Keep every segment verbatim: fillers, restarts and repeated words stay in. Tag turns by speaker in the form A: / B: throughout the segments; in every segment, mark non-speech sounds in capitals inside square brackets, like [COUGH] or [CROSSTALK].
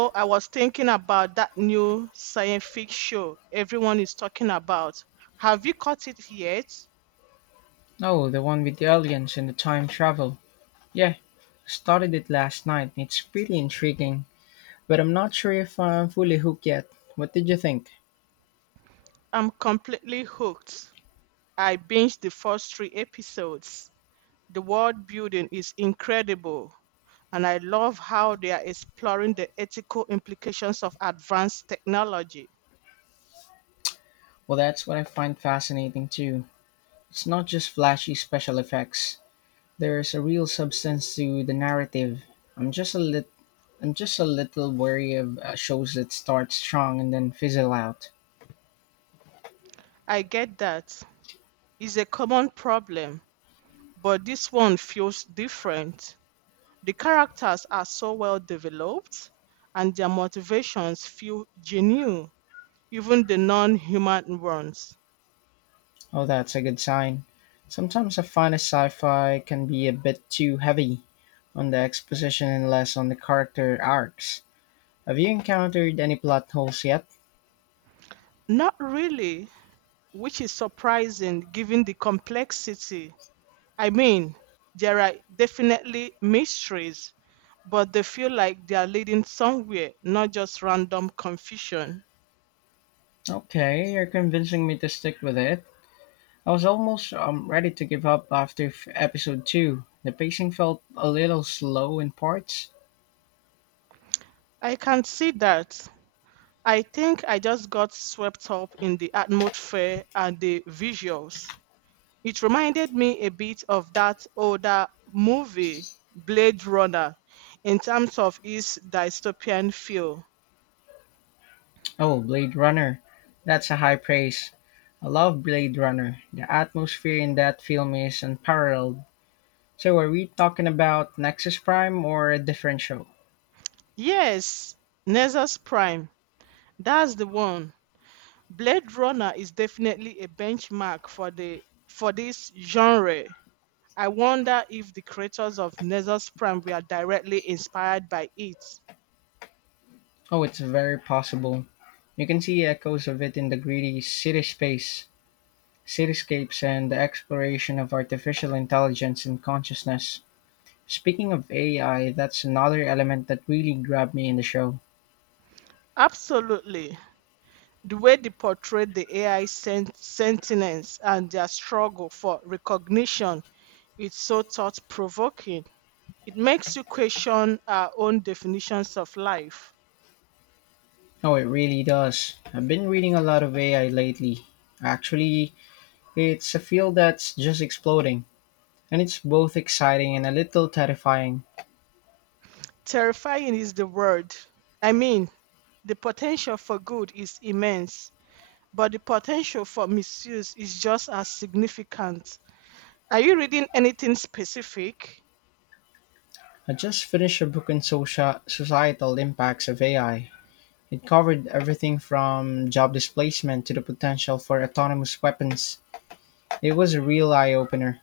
A: So I was thinking about that new science fiction show everyone is talking about. Have you caught it yet?
B: Oh, the one with the aliens and the time travel. Yeah, started it last night. It's pretty intriguing, but I'm not sure if I'm fully hooked yet. What did you think?
A: I'm completely hooked. I binged the first three episodes. The world building is incredible, and I love how they are exploring the ethical implications of advanced technology.
B: Well, that's what I find fascinating too. It's not just flashy special effects. There's a real substance to the narrative. I'm just a lit I'm just a little wary of uh, shows that start strong and then fizzle out.
A: I get that it's a common problem, but this one feels different. The characters are so well developed and their motivations feel genuine, even the non human ones.
B: Oh, that's a good sign. Sometimes I find a sci-fi can be a bit too heavy on the exposition and less on the character arcs. Have you encountered any plot holes yet?
A: Not really, which is surprising given the complexity. I mean, there are definitely mysteries, but they feel like they are leading somewhere, not just random confusion.
B: Okay, you're convincing me to stick with it. I was almost um, ready to give up after f- episode two. The pacing felt a little slow in parts.
A: I can see that. I think I just got swept up in the atmosphere and the visuals. It reminded me a bit of that older movie, Blade Runner, in terms of its dystopian feel.
B: Oh, Blade Runner. That's a high praise. I love Blade Runner. The atmosphere in that film is unparalleled. So are we talking about Nexus Prime or a different show?
A: Yes, Nexus Prime. That's the one. Blade Runner is definitely a benchmark for the for this genre. I wonder if the creators of Nexus Prime were directly inspired by it.
B: Oh, it's very possible. You can see echoes of it in the greedy city space, cityscapes, and the exploration of artificial intelligence and consciousness. Speaking of A I, that's another element that really grabbed me in the show.
A: Absolutely. The way they portrayed the A I sent- sentinels and their struggle for recognition. It's so thought provoking. It makes you question our own definitions of life.
B: Oh, it really does. I've been reading a lot of A I lately. Actually, it's a field that's just exploding, and it's both exciting and a little terrifying.
A: Terrifying is the word. I mean, the potential for good is immense, but the potential for misuse is just as significant. Are you reading anything specific?
B: I just finished a book on socia- societal impacts of A I. It covered everything from job displacement to the potential for autonomous weapons. It was a real eye opener.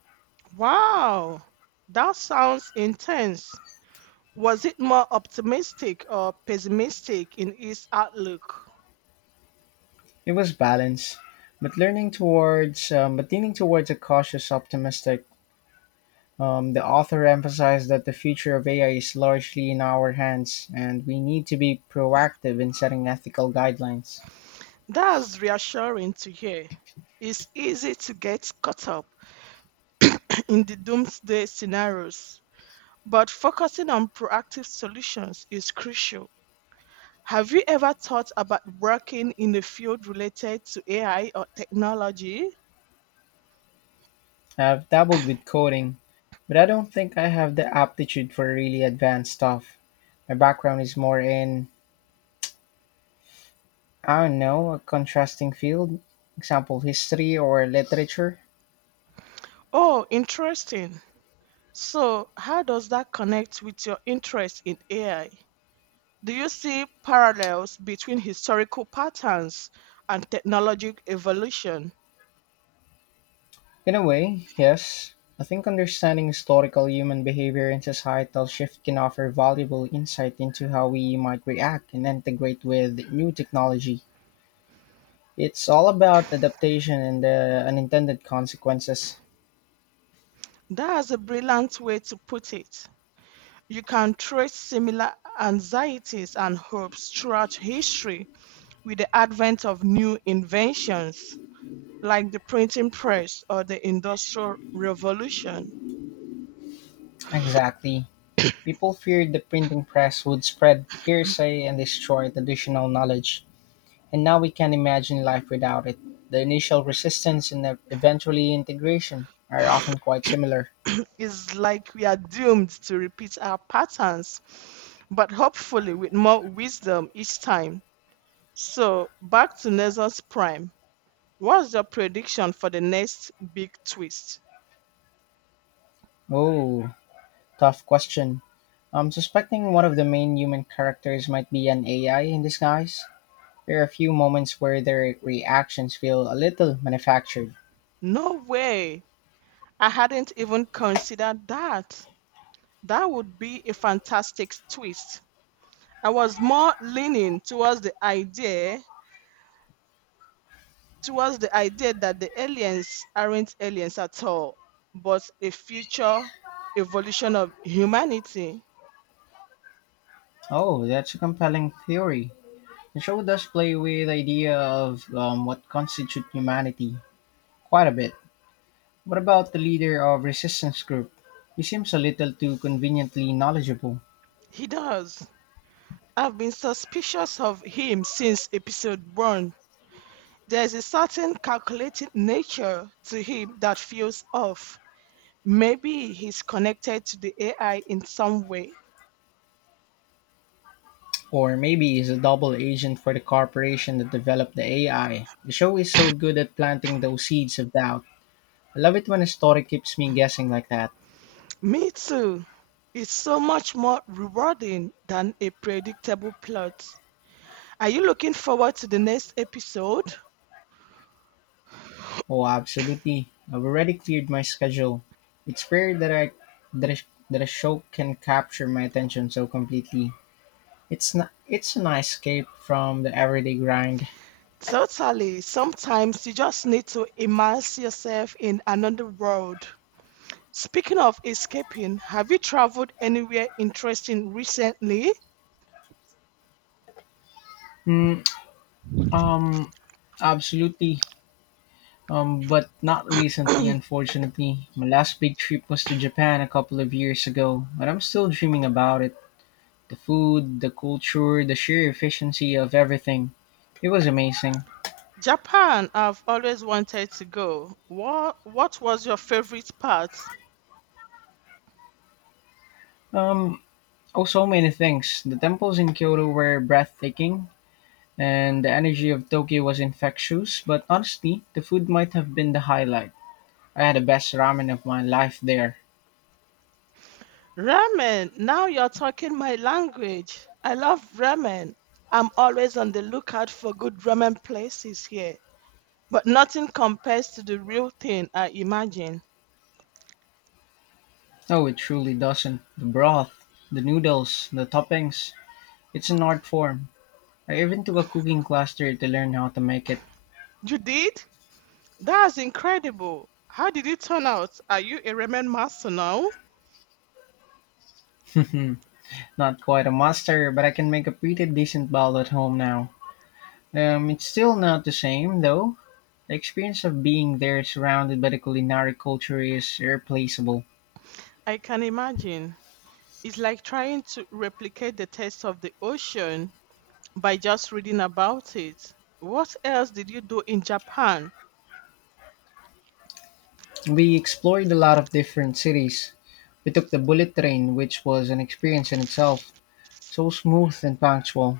A: Wow, that sounds intense. Was it more optimistic or pessimistic in its outlook?
B: It was balanced, but learning towards, um, but leaning towards a cautious optimistic. Um, the author emphasized that the future of A I is largely in our hands, and we need to be proactive in setting ethical guidelines.
A: That's reassuring to hear. It's easy to get caught up in the doomsday scenarios, but focusing on proactive solutions is crucial. Have you ever thought about working in a field related to A I or technology?
B: I've dabbled with coding, but I don't think I have the aptitude for really advanced stuff. My background is more in, I don't know, a contrasting field, example, history or literature.
A: Oh, interesting. So, how does that connect with your interest in A I? Do you see parallels between historical patterns and technological evolution?
B: In a way, yes, I think understanding historical human behavior and societal shift can offer valuable insight into how we might react and integrate with new technology. It's all about adaptation and the unintended consequences.
A: That's a brilliant way to put it. You can trace similar anxieties and hopes throughout history with the advent of new inventions like the printing press or the industrial revolution.
B: Exactly. People feared the printing press would spread hearsay and destroy traditional knowledge, and now we can imagine life without it. The initial resistance and the- eventually integration are often quite similar.
A: It's like we are doomed to repeat our patterns, but hopefully with more wisdom each time. So, back to Nezos Prime. What's your prediction for the next big twist?
B: Oh, tough question. I'm suspecting one of the main human characters might be an A I in disguise. There are a few moments where their reactions feel a little manufactured.
A: No way. I hadn't even considered that. That would be a fantastic twist. I was more leaning towards the idea, towards the idea that the aliens aren't aliens at all, but a future evolution of humanity.
B: Oh, that's a compelling theory. The show does play with the idea of um, what constitutes humanity quite a bit. What about the leader of resistance group? He seems a little too conveniently knowledgeable.
A: He does. I've been suspicious of him since episode one. There's a certain calculating nature to him that feels off. Maybe he's connected to the A I in some way.
B: Or maybe he's a double agent for the corporation that developed the A I. The show is so good at planting those seeds of doubt. I love it when a story keeps me guessing like that.
A: Me too. It's so much more rewarding than a predictable plot. Are you looking forward to the next episode?
B: Oh, absolutely. I've already cleared my schedule. It's rare that I that a, that a show can capture my attention so completely. It's not, it's a nice escape from the everyday grind.
A: Totally. Sometimes you just need to immerse yourself in another world. Speaking of escaping, have you traveled anywhere interesting recently?
B: Mm, um, absolutely. Um, but not recently, unfortunately. My last big trip was to Japan a couple of years ago, but I'm still dreaming about it. The food, the culture, the sheer efficiency of everything. It was amazing.
A: Japan, I've always wanted to go. What what was your favorite part?
B: Um, oh, so many things. The temples in Kyoto were breathtaking, and the energy of Tokyo was infectious, but honestly, the food might have been the highlight. I had the best ramen of my life there.
A: Ramen. Now you're talking my language. I love ramen. I'm always on the lookout for good ramen places here, but nothing compares to the real thing, I imagine.
B: No, it truly doesn't. The broth, the noodles, the toppings. It's an art form. I even took a cooking class there to learn how to make it.
A: You did? That's incredible. How did it turn out? Are you a ramen master now?
B: [LAUGHS] Not quite a master, but I can make a pretty decent bowl at home now. Um, it's still not the same, though. The experience of being there surrounded by the culinary culture is irreplaceable.
A: I can imagine. It's like trying to replicate the taste of the ocean by just reading about it. What else did you do in Japan?
B: We explored a lot of different cities. We took the bullet train, which was an experience in itself, so smooth and punctual.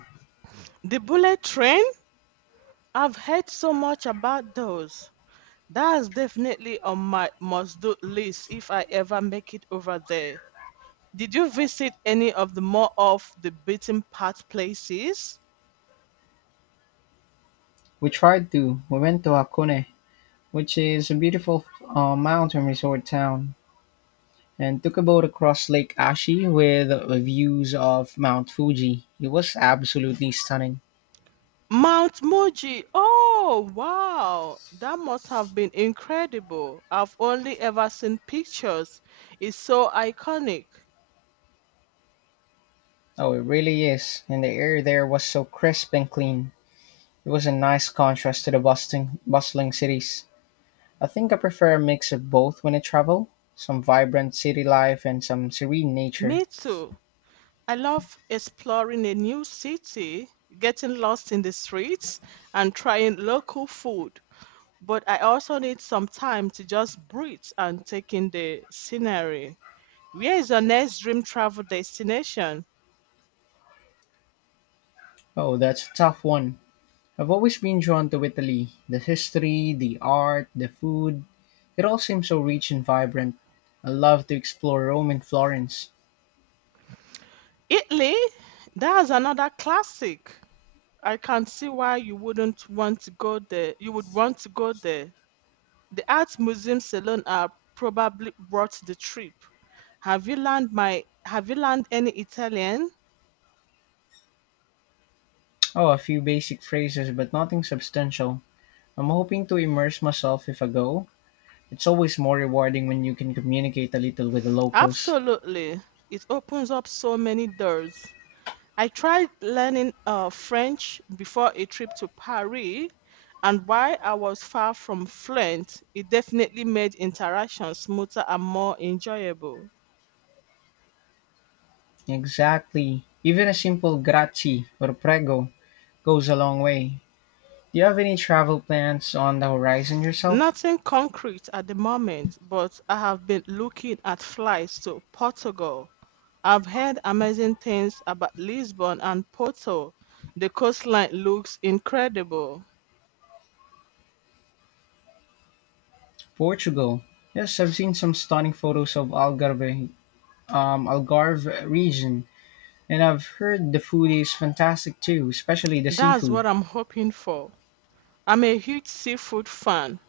A: The bullet train? I've heard so much about those. That's definitely on my must do list if I ever make it over there. Did you visit any of the more off the beaten path places?
B: We tried to. We went to Hakone, which is a beautiful uh, mountain resort town, and took a boat across Lake Ashi with views of Mount Fuji. It was absolutely stunning.
A: Mount Moji. Oh, wow. That must have been incredible. I've only ever seen pictures. It's so iconic.
B: Oh, it really is. And the air there was so crisp and clean. It was a nice contrast to the bustling, bustling cities. I think I prefer a mix of both when I travel, some vibrant city life and some serene nature.
A: Me too. I love exploring a new city, getting lost in the streets, and trying local food. But I also need some time to just breathe and take in the scenery. Where is your next dream travel destination?
B: Oh, that's a tough one. I've always been drawn to Italy, the history, the art, the food. It all seems so rich and vibrant. I love to explore Rome and Florence.
A: Italy? That's another classic. I can see why you wouldn't want to go there. You would want to go there. The art museums alone are probably worth the trip. Have you learned my have you learned any Italian?
B: Oh, a few basic phrases, but nothing substantial. I'm hoping to immerse myself if I go. It's always more rewarding when you can communicate a little with the locals.
A: Absolutely. It opens up so many doors. I tried learning uh, French before a trip to Paris, and while I was far from fluent, it definitely made interaction smoother and more enjoyable.
B: Exactly. Even a simple grazie or prego goes a long way. Do you have any travel plans on the horizon yourself?
A: Nothing concrete at the moment, but I have been looking at flights to Portugal. I've heard amazing things about Lisbon and Porto. The coastline looks incredible.
B: Portugal. Yes, I've seen some stunning photos of Algarve, um, Algarve region, and I've heard the food is fantastic too, especially the
A: That's
B: seafood.
A: what I'm hoping for. I'm a huge seafood fan,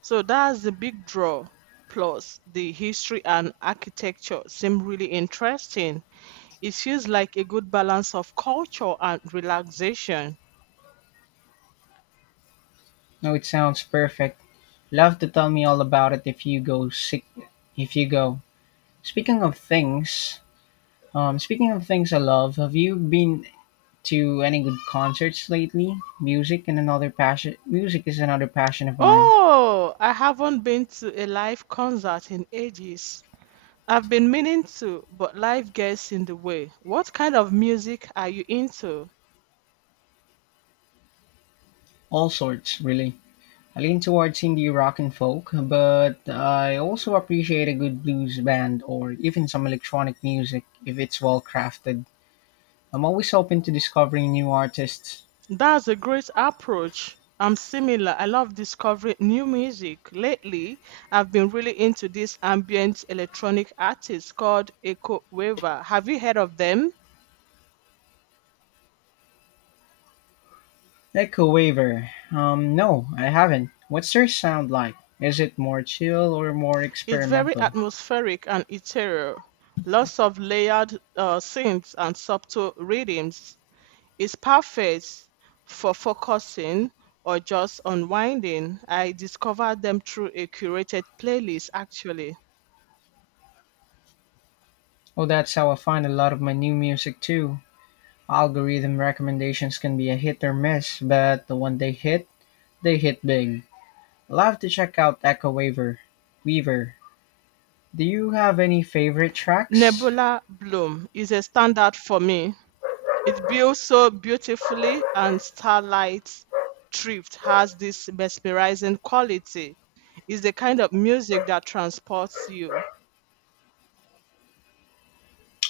A: so that's the big draw. Plus, the history and architecture seem really interesting. It feels like a good balance of culture and relaxation.
B: No, it sounds perfect. Love to tell me all about it if you go. Sick, if you go. Speaking of things, um, Speaking of things I love, have you been to any good concerts lately? Music and another passion. Music is another passion of mine.
A: Oh, I haven't been to a live concert in ages. I've been meaning to, but life gets in the way. What kind of music are you into?
B: All sorts, really. I lean towards indie rock and folk, but I also appreciate a good blues band or even some electronic music if it's well crafted. I'm always open to discovering new artists.
A: That's a great approach. I'm similar. I love discovering new music. Lately, I've been really into this ambient electronic artist called Echo Waver. Have you heard of them?
B: Echo Waver. Um, no, I haven't. What's their sound like? Is it more chill or more
A: It's very
B: experimental?
A: atmospheric and ethereal. Lots of layered uh, synths and subtle rhythms. It's perfect for focusing or just unwinding. I discovered them through a curated playlist, actually.
B: Oh, that's how I find a lot of my new music too. Algorithm recommendations can be a hit or miss, but the one they hit, they hit big. I'll have to check out Echo Waver. Weaver. Do you have any favorite tracks?
A: Nebula Bloom is a standout for me. It builds so beautifully, and Starlight Drift has this mesmerizing quality. It's the kind of music that transports you.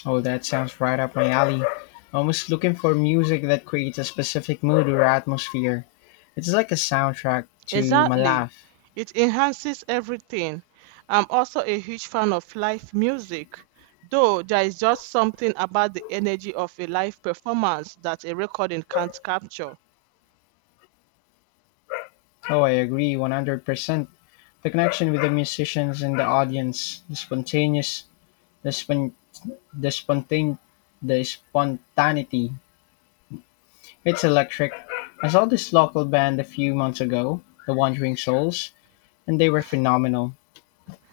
B: Oh, that sounds right up my alley. Almost looking for music that creates a specific mood or atmosphere. It's like a soundtrack to my
A: Exactly.
B: life.
A: It enhances everything. I'm also a huge fan of live music, though there is just something about the energy of a live performance that a recording can't capture.
B: Oh, I agree one hundred percent. The connection with the musicians and the audience, the spontaneous, the spon- the spontane, the spontaneity. It's electric. I saw this local band a few months ago, the Wandering Souls, and they were phenomenal.